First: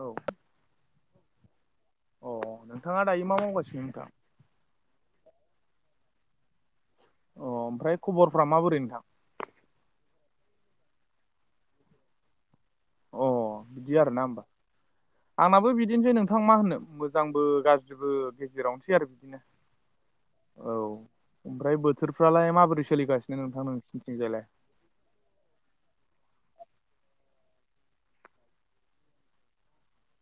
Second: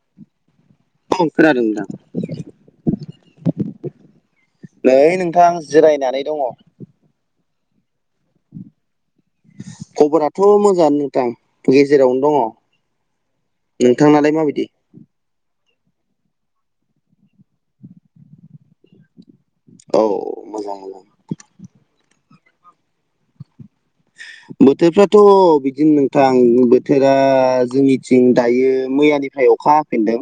औ औ खोनादों नोंथां अ नोंथाङा दायो मा मावगासिनो नोंथां नै नोंथां जिरायनानै दङ अ ओमफ्राय खबरफ्रा माबोरै नोंथां खबराथ' मोजाङानो नोंथां गेजेरावनो दङ अ बिदि आरोना नोंथांनालाय होमबा माबायदि? आंनाबो बिदिनोसै नोंथां मा होननो मोजांबो गाज्रिबो गेजेरावनोसै आरो बिदिनो औ औ मोजां नोंथां ओमफ्राय बोथोरफ्रालाय माबोरै सोलिासिनो नोंथां नोंसिनिथिंजायलाय बोथोरफ्राथ' बिदिनो नोंथां बोथोरा जोंनिथिं दायो मैयानिफ्राय अखा फिनदों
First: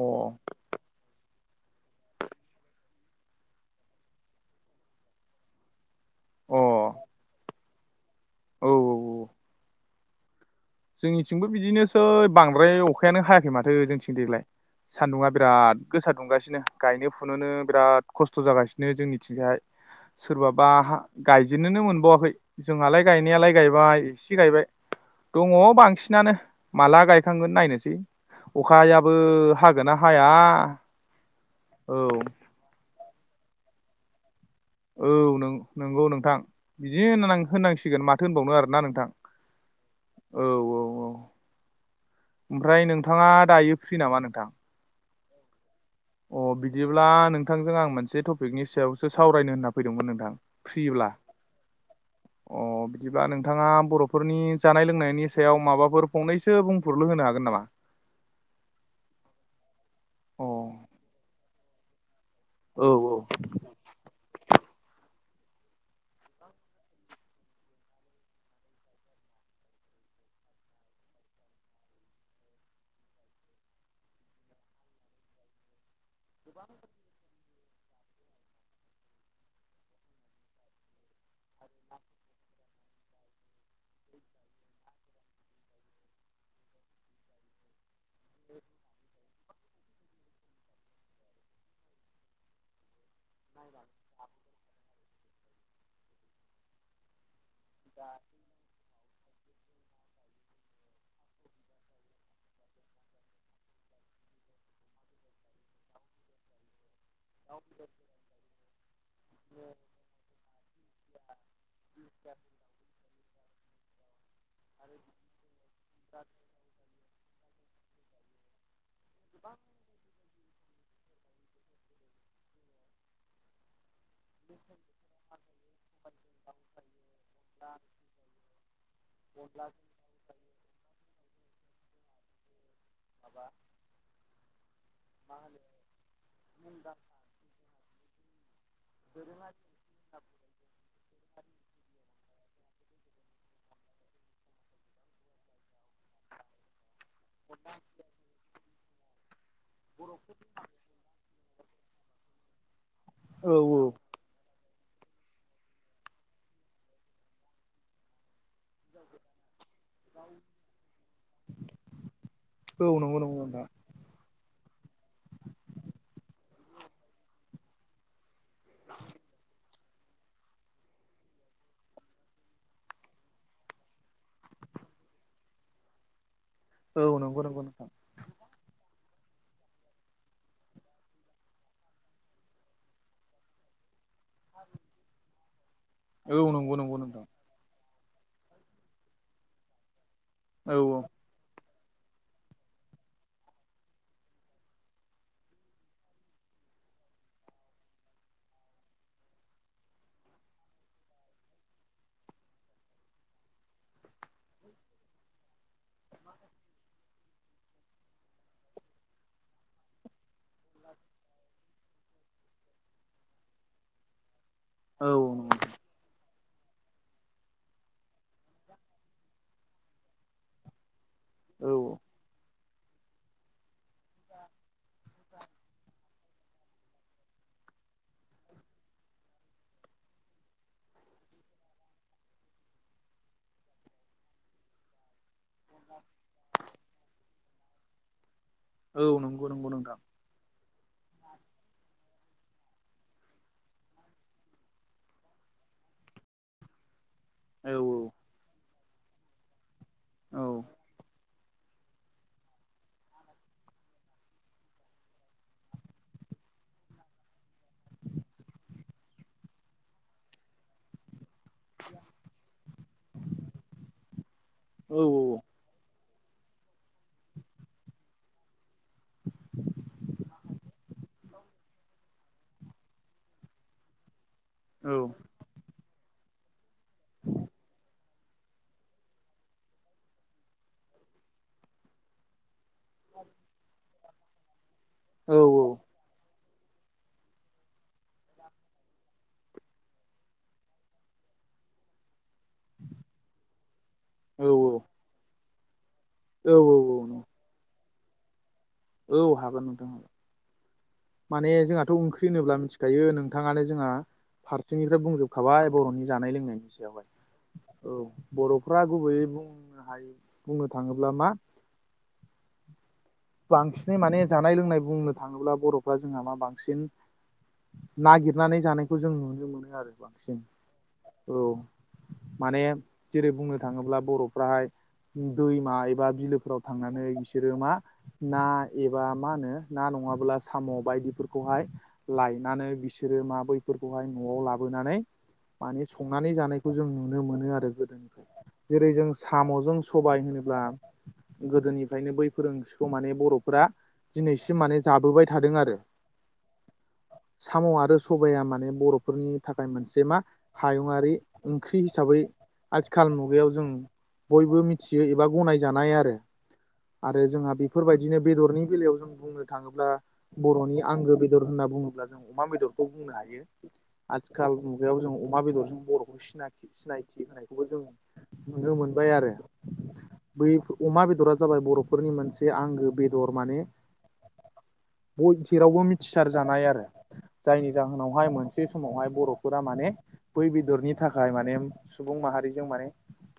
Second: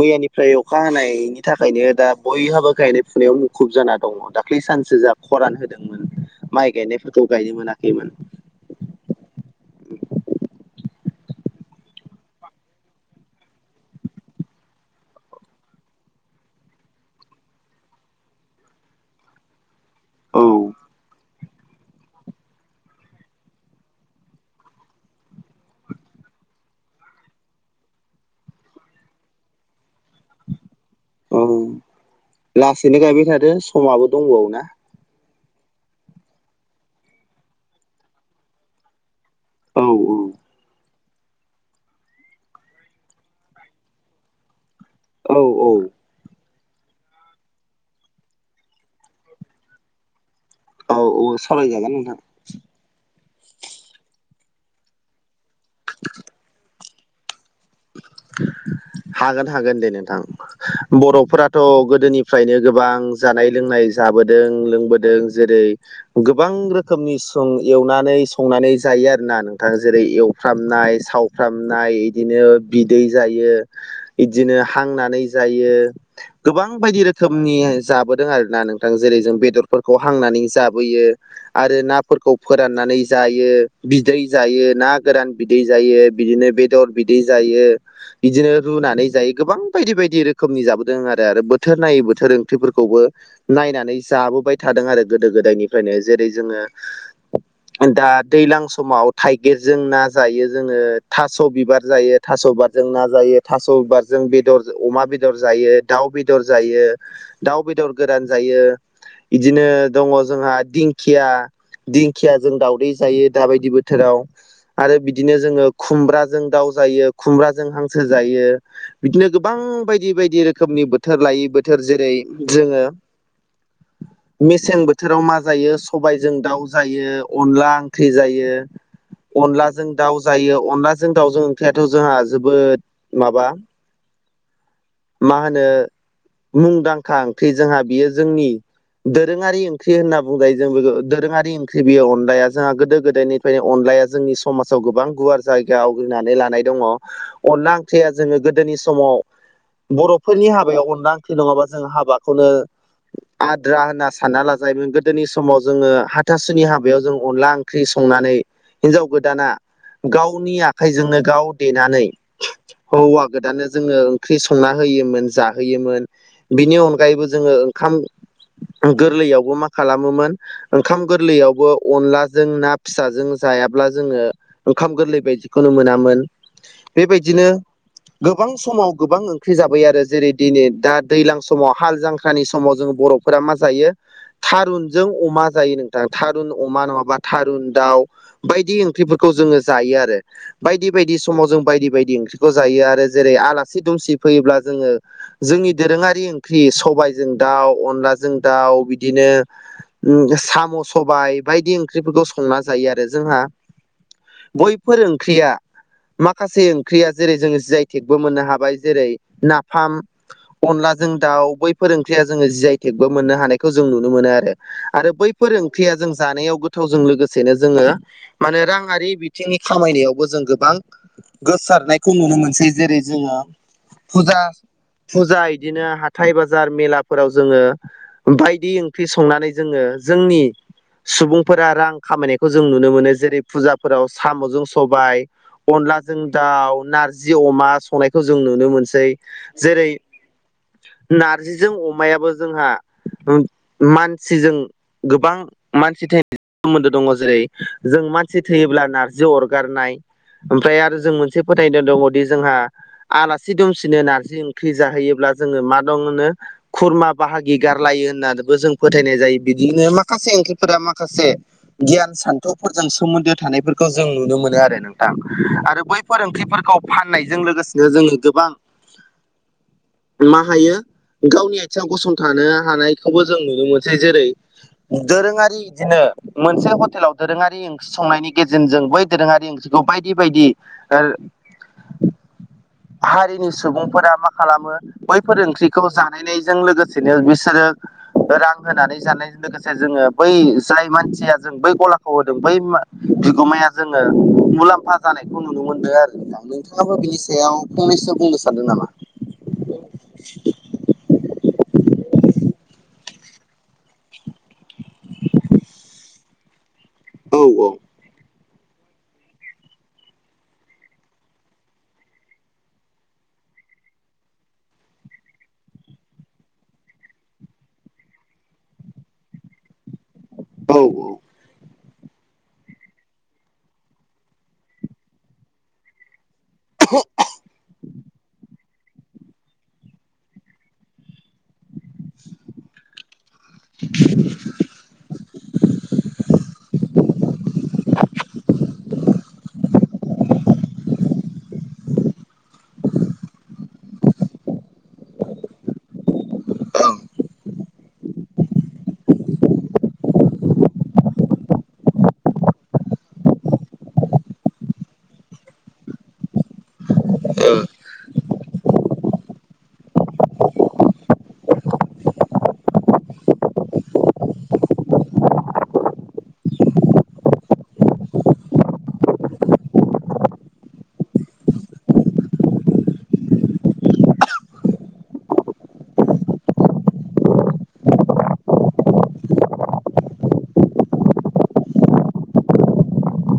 अ मैयानिफ्राय अखा हानायनि थाखायनो दा बयहाबो गायनाय फुनायाव मुखुब जाना दङ दाख्लै सानसो जाबाय खरान होदोंमोन माइ गायनायफोरखौ गायनो मोनाखैमोन औ औ औ जोंनिथिंबो बिदिनोसै बांद्राय अखायानो हायाखै माथो जोंनिथिं देग्लाय सानदुंङा बिराद गोसा दुंगासिनो गायनो फुनोनो बिराद खस्थ' जागासिनो जोंनिथिंजाहाय औ सोरबाबा हा गायजेननोनो मोनबावाखै जोंहालाय गायनायालाय गायबाय एसे गायबाय दङ बांसिनानो माला गायखांगोन नायनोसै अखायाबो हागोन ना हाया औ औ लासैनो गायबाय थादो समाबो दंबावो ना औ नंगौ नोंथां बिदि होन होनांसिगोन माथो होनबावनो आरोना नोंथां औ औ औ ओमफ्राय नोंथाङा दायो फ्रि नामा नोंथां औ औ अ बिदिब्ला नोंथांजों आं मोनसे टपिकनि सायावसो सावरायनो होनना फैदोंमोन नोंथां औ फ्रिब्ला औ सावरायजागोन नोंथां अ बिदिबा नोंथाङा बर'फोरनि जानाय लोंनायनि सायाव माबाफोर फंनैसो बुं बुंफुरलु होनो हागोन नामा हागोन हागोन दे नोंथां औ बर'फोराथ' गोदोनि फ्रायनो औ गोबां जानाय लोंनाय जाबोदों लोंबोदों जेरै गोबां रोखोमनि सं एवनानै संनानै जायो आरोना नोंथाङा जेरै एवफ्रामनाय साव फ्रामनाय इदिनो बिदै जायो बिदिनो हांनानै जायो गोबां बायदि रोखोम रोखोमनि जाबोदों आरो ना नोंथां जेरै जों बेदरफोरखौ हांनानै जाबोयो आरो नाफोरखौ फोराननानै जायो बिदै जायो ना गोरान बिदै जायो बिदिनो बेदर बिदै जायो बिदिनो रुनानै जायो गोबां बायदि बायदि रोखोमनि रोखोमनि जाबोदों आरो आरो बोथोर नायै बोथोर ओंख्रिफोरखौबो नायनानै जाबोबाय थादों आरो गोदो गोदायनिफ्रायनो जेरै जोङो [inaudible] दा दैज्लां समाव थाइगिरजों ना जायो जोङो थास' बिबार जायो थास' बारजों ना जायो थास'बारजों बेदर अमा बेदर जायो दाउ बेदर जायो दाउ बेदर गोरान जायो इदिनो दङ जोंहा दिंखिया दिंखियााजों दावदै जायो दाबायदि बोथोराव आरो बिदिनो जोङो खुमब्राजों दाउ जायो खुमब्राजों हांसो जायो बिदिनो गोबां बायदि बायदि रोख रखोमनि बोथोर लायै बोथोर जेरै जोङो मेसें बोथोराव मा जायो सबायाइजों दाउ जायो अनला ओंख्रि जायो अनलाजों दाउ जायो अनलाजों दाउजों ओंख्रिआथ' जोंहा जोबोद माबा मा होनो मुंदांखा ओंख्रि जोंहा बियो जोंनि दोरोङारि ख्रि होनना बुंजायो जों [unintelligible] दोरोङारि ओंख्रि बेयो अनलाया जोंहा गोदो गोदायनिफ्रायनो अनलाया जोंनि समाजाव गोबां गुवार जायगा आवग्रिना दङ अनला ओंख्रिया जोङो गोदोनि समाव बर'फोरनि हाबायाव अनला ओंख्रि नङाबा जों हाबाखौनो आद्रा औ होनना सा सानना लाजायोमोन गोदोनि समाव जोङो हाथासुनि हाबायाव जों अनला ओंख्रि संनानै हिनजाव गोदाना गावनि आखाइजोंनो गाव नानै औ नंगौ हौवा नंगौ नोंथां गोदाननो जोङो ओंख्रि संना होयोमोन जाहोयोमोन बिनि अनगायैबो जोङो ओंखाम गोरलैयावबो मा खालामोमोन ओंखाम गोरलैयावबो अनलाजों ना फिसाजों जायाब्ला जोङो ओंखाम गोरलै बायदिखौनो मोनामोन औ नंगौ बेबायदिनो नंगौ नोंथां गोबां समाव गोबां ओंख्रि जाबाय आरो जेरै दिनै दा दैज्लां समाव हाल जांख्रानि समाव जों बरफ फोरा मा जायो थारुनजों अमा जायो नोंथां औ थारुन नंगौ अमा नंगौ नङाबा नोंथां थारुन दाउ बायदि ओंख्रिफोरखौ जोङो जायो आरो औ बायदि [unintelligible] समाव जों बायदि बायदि ओंख्रिखौ जायो आरो जेरै आलासि दुमसि फैयोब्ला जोङो जोंनि दोरोङारि ओंख्रि सबायजों दाउ अनलाजों दाउ बिदिनो उ साम' सबाय बायदि ओंख्रिफोरखौ संना जायो आरो जोंहा बयफोर ओंख्रिया माखासे ओंख्रिया जेरै जोङो जि आइ टेकबो मोननो हाबाय जेरै नाफाम अनलाजों दाउ बैफोर ओंख्रिया जोङो जि आइ टेकबो मोननो हानायखौ जों नुनो मोनो आरो औ आरो बैफोर नंगौ ओं ख्रिया जों जानायाव गोथावजों लोगोसेनो जोङो मानो राङारि बिथिंनि खामायनायावबो जों गोब बां औ गोसारनायखौ नुनो मोनसै जेरै जोङो फुजा फुजा इदिनो हा थाइ बाजार मेलाफोराव जोङो बायदि ओंख्रि संनानै जोङो जोंनि सुबुंफोरा रां खामायनायखौ जों नुनो मोनो जेरै फुजाफोराव साम'जों सबाय अनलाजों दाउ नारजि अमा संनायखौ जों नुनो औ मोनसै औ नंगौ नंगौ जेरै नोंथां नारजिजों अमायाबो जोंहा उ मानसिजों गोबां मानसि [unintelligible] सोमोन्दो दङ जेरै औ औ जों मानसि थैयोब्ला नारजि अरगारनाय औ ओमफाय आरो जों मोनसे फोथायदो दङदि जोंहा आलासि दुमसिनो नारजि ओंख्रि जाहैयोब्ला जोङो मा दं होनो खुरमा बाहागि गारलायो होनना [unintelligible] बो जों फोथायनाय जायो बिदिनो माखासे ओंख्रिफोरा माखासे गियान सान्थौफोरजों सोमोन्दो थानायफोरखौ जों नुनो मोनो आरो नों औ आरो बै फोर ओंख्रिफोरखौ फाननायजों लोगोसेनो जोङो गोबां मा हायो गावनि आथिङाव गसंथानो हानायखौबो जों नुनो मोनसै जेरै दोरोङारि इदिनो मोनसे हटेलाव दोरोङारि ओंख्रि संनायनि गेजेनजों बै दोरोङारि ओंख्रि [unintelligible] बायदि बायदि ओ हारिनि सुबुंफोरा मा खालामो बैफोर औ ओंख्रिखौ जानायनायजों लोगोसेनो बिसोरो रां होनानै जानायजों लोगोसे जोङो बै जाय मानसिया जों बै गला खौ होदों बै बिगोमाया जोङो मुलाम्फा जानायखौ नुनो मोनदों आरो। नोंथां औ नोंथाङाबो बिनि सायाव फंनैसो बुंनो सानदों नामा? औ हागोन। माने जोंहाथ' ओंख्रि होनोब्ला मिथिखायो नोंथाङानो जोंहा फारसेनिफ्राय बुंजोबखाबाय बर'नि जानाय लोंनायनि सायावहाय। औ औ। औ बर'फ्रा गुबैयै बुंनो हायो बुंनो थाङोब्ला मा बांसिनै माने जानाय लोंनाय बुंनो थाङोब्ला बर'फ्रा जोंहा मा बांसिन नागिरनानै जानायखौ जों नुनो मोनो आरो बांसिन। औ औ। औ। माने जेरै बुंनो थाङोब्ला बर'फ्राहाय दैमा एबा बिलो। औ थांनानै बिसोरो मा ना एबा मा होनो ना नङाब्ला साम' बायदिफोरखौहाय लायनानै बिसोरो मा बैफोरखौहाय न'आव लाबोनानै। माने संनानै जानायखौ जों नुनो मोनो आरो गोदोनिफ्राय। जेरै- जों साम'जों सबाय होनोब्ला गोदोनिफ्रायनो बैफोर ओंख्रि खौ माने बर'फोरा दिनैसिम माने जाबोबाय थादों आरो। साम' आरो सबाया माने बर'फोरनि थाखाय मोनसे मा हायुङारि ओंख्रि हिसाबै आथिखाल मुगायाव जों बयबो मिथियो एबा गनायजानाय आरो। आरो जोंहा बे। बेफोरबायदिनो बेदरनि बेलायाव जों बुंनो थाङोब्ला बर'नि आंगो बेदर होनना बुङोब्ला जों अमा बेदरखौ बुंनो हायो। आथिखाल मुगायाव जों अमा बेदरजों बर'खौ सि सिनायथि होनायखौबो जों नुनो मोनबाय आरो। बै अमा बेदरा जाबाय बर'फोरनि मोनसे आंगो बेदर माने जेरावबो मिथिसार जानाय आरो। जायनि जाहोनावहाय मोनसे समावहाय बर'फोरा माने बै बेदरनि थाखाय माने सुबुं माहारिजों माने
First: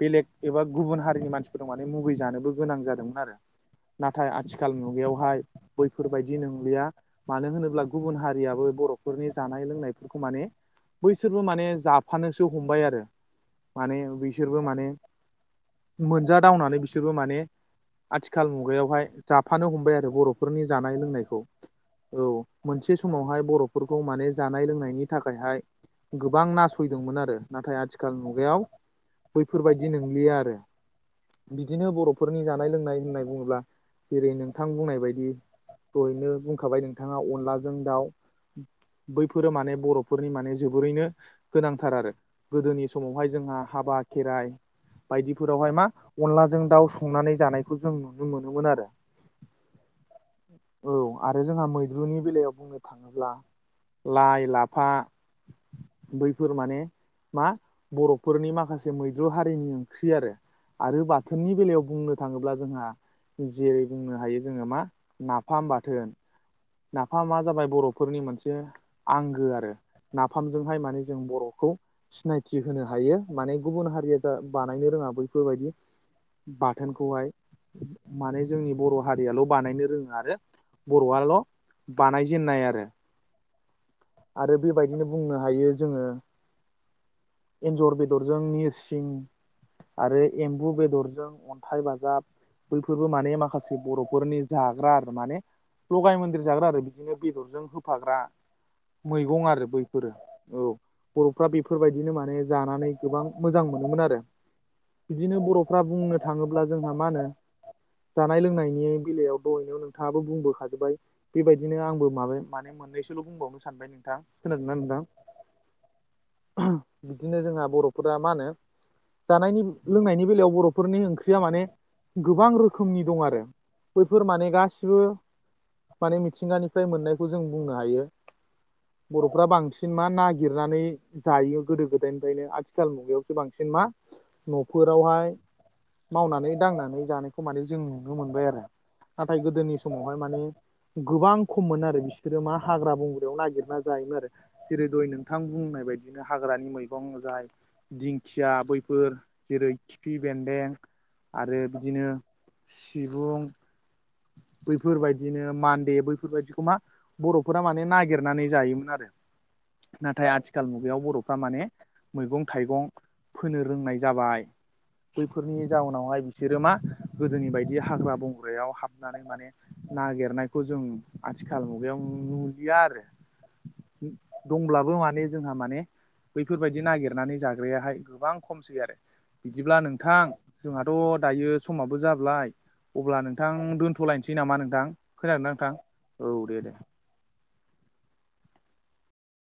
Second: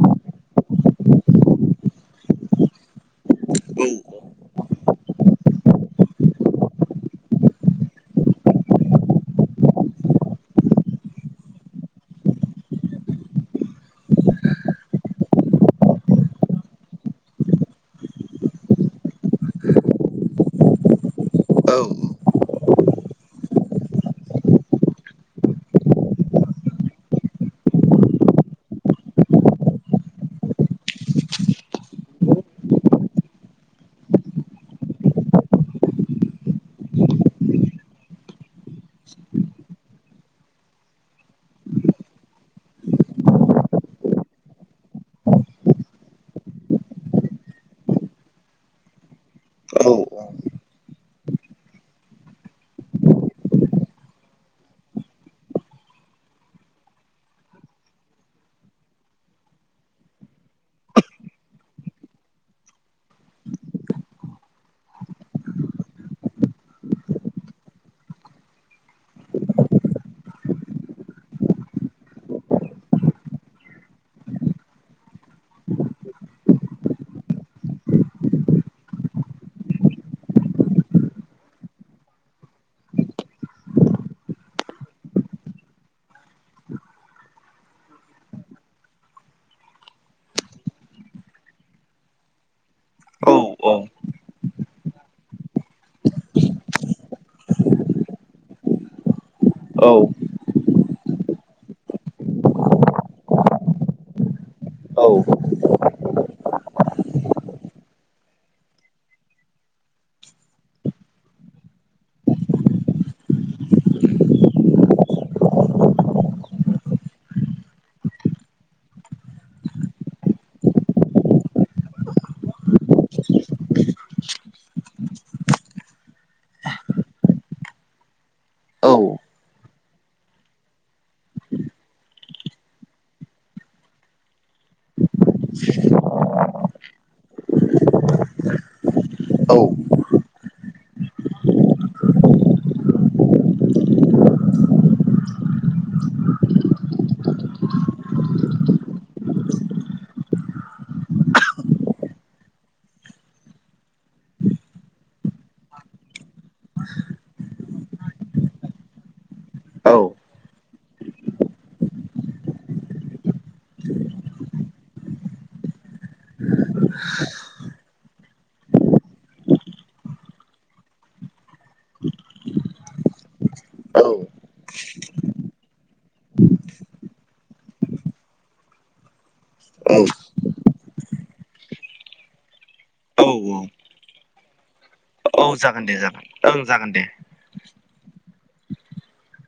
बेलेग एबा गुबुन हारिनि मानसिफोर दं माने मुगै जानोबो गोनां जादोंमोन आरो। औ नाथाय आथिखाल मुगायावहाय बैफोरबायदि नंलिया। मानो होनोब्ला गुबुन हारियाबो बर'फोरनि जानाय लोंनायफोरखौ माने बैसोरबो माने जाफानोसो हमबाय आरो। माने बैसोरबो माने मोनजादावनानै बिसोरबो माने आथिखाल मुगायाव हाय जाफानो हमबाय आरो बर'फोरनि जानाय लोंनायखौ। औ औ मोनसे समावहाय बर'फोरखौ माने जानाय लोंनायनि थाखायहाय। गोबां नासयदोंमोन आरो नाथाय आथिखाल मुगायाव। बैफोरबायदि नंलिया आरो बिदिनो बर'फोरनि जानाय लोंनाय होननाय बुङोब्ला। जेरै नोंथां बुंनाय बायदि दहैनो बुंखाबाय नोंथाङा अनलाजों दाउ, बैफोरो माने बर'फोरनि माने जोबोरैनो गोनांथार आरो। गोदोनि समावहाय जोंहा हाबा, खेराइ, बायदिफोरावहाय मा अनलाजों दाउ संनानै जानायखौ जों नुनो मोनोमोन आरो। औ। औ आरो जोंहा मैद्रुनि बेलायाव बुंनो थाङोब्ला लाइ, लाफा बैफोर माने मा बर'फोरनि माखासे मैद्रु हारिनि ओंख्रि आरो। आरो बाथोननि बेलायाव बुंनो थाङोब्ला जोंहा जेरै बुंनो हायो जोङो मा नाफाम बाथोन नाफामा जाबाय बर'फोरनि मोनसे आंगो आरो नाफामजोंहाय माने जों बर'खौ सिनायथि होनो हायो माने गुबुन हारिया दा बानायनो रोङा बैफोरबायदि बाथोनखौहाय माने जोंनि बर' हारियाल' बानायनो रोङो आरो बर'आल' बानायजेनाय आरो आरो बेबायदिनो बुंनो हायो जोङो एन्जर बेदरजों निरसिं आरो एम्बु बेदरजों अन्थाइ बाजाब बैफोरबो माने माखासे बर'फोरनि जाग्रा आरो माने लगाय मन्दिर जाग्रा आरो बिदिनो बेदरजों होफाग्रा मैगं आरो बैफोरो औ बर'फ्रा बेफोरबायदिनो माने जानानै गोबां मोजां मोनोमोन आरो बिदिनो बर'फ्रा बुंनो थाङोब्ला जोंहा मा होनो जानाय लोंनायनि बेलायाव दहनो नोंथाङाबो बुंबोखाजोबबाय बेबायदिनो आंबो माबाय माने मोननैसोल' बुंबावनो सानबाय नोंथां खोनागोनना नोंथां बिदिनो जोंहा बर'फोरा मा होनो जानायनि लोंनायनि बेलायाव बर'फोरनि ओंख्रिया माने गोबां रोखोमनि दं आरो बैफोर माने गासिबो माने मिथिंगानिफ्राय मोननायखौ जों बुंनो हायो बर'फ्रा बांसिन मा नागिरनानै जायो गोदो गोदायनिफ्रायनो आथिखाल मुगायावसो बांसिन मा न'फोरावहाय मावनानै दांनानै जानायखौ माने जों नुनो मोनबाय आरो नाथाय औ गोदोनि समावहाय माने गोबां खममोन आरो बिसोरो मा हाग्रा बंग्रायाव नागिरना जायोमोन आरो जेरै दय नोंथां बुंनाय बायदिनो हाग्रानि मैगं जाय दिंखिया बैफोर जेरै खिफि बेन्दोंें आरो बिदिनो सिबुं बैफोरबायदिनो मान्दे बैफोरबायदिखौ मा बर'फोरा माने नागिरनानै जायोमोन आरो औ नाथाय आथिखाल मुगायाव बर'फ्रा माने मैगं थाइगं फोनो रोंनाय जाबाय बैफोरनि जाउनावहाय बिसोरो मा गोदोनि बायदि हाग्रा बंग्रायाव हाब नानै माने नागिरनायखौ जों आथिखाल मुगायाव नुलिया आरो दंब्लाबो माने जोंहा माने बैफोरबायाददि नागिरनानै जाग्रायाहाय गोबां खमसै आरो बिदिब्ला नोंथां जोंहाथ' दायो समाबो जाबाय अब्ला नोंथां औ दोन्थ'लायनोसै नामा नोंथां औ खोनागोनदां जागोन दे जागोन नोंथां औ दे ओं दे जागोन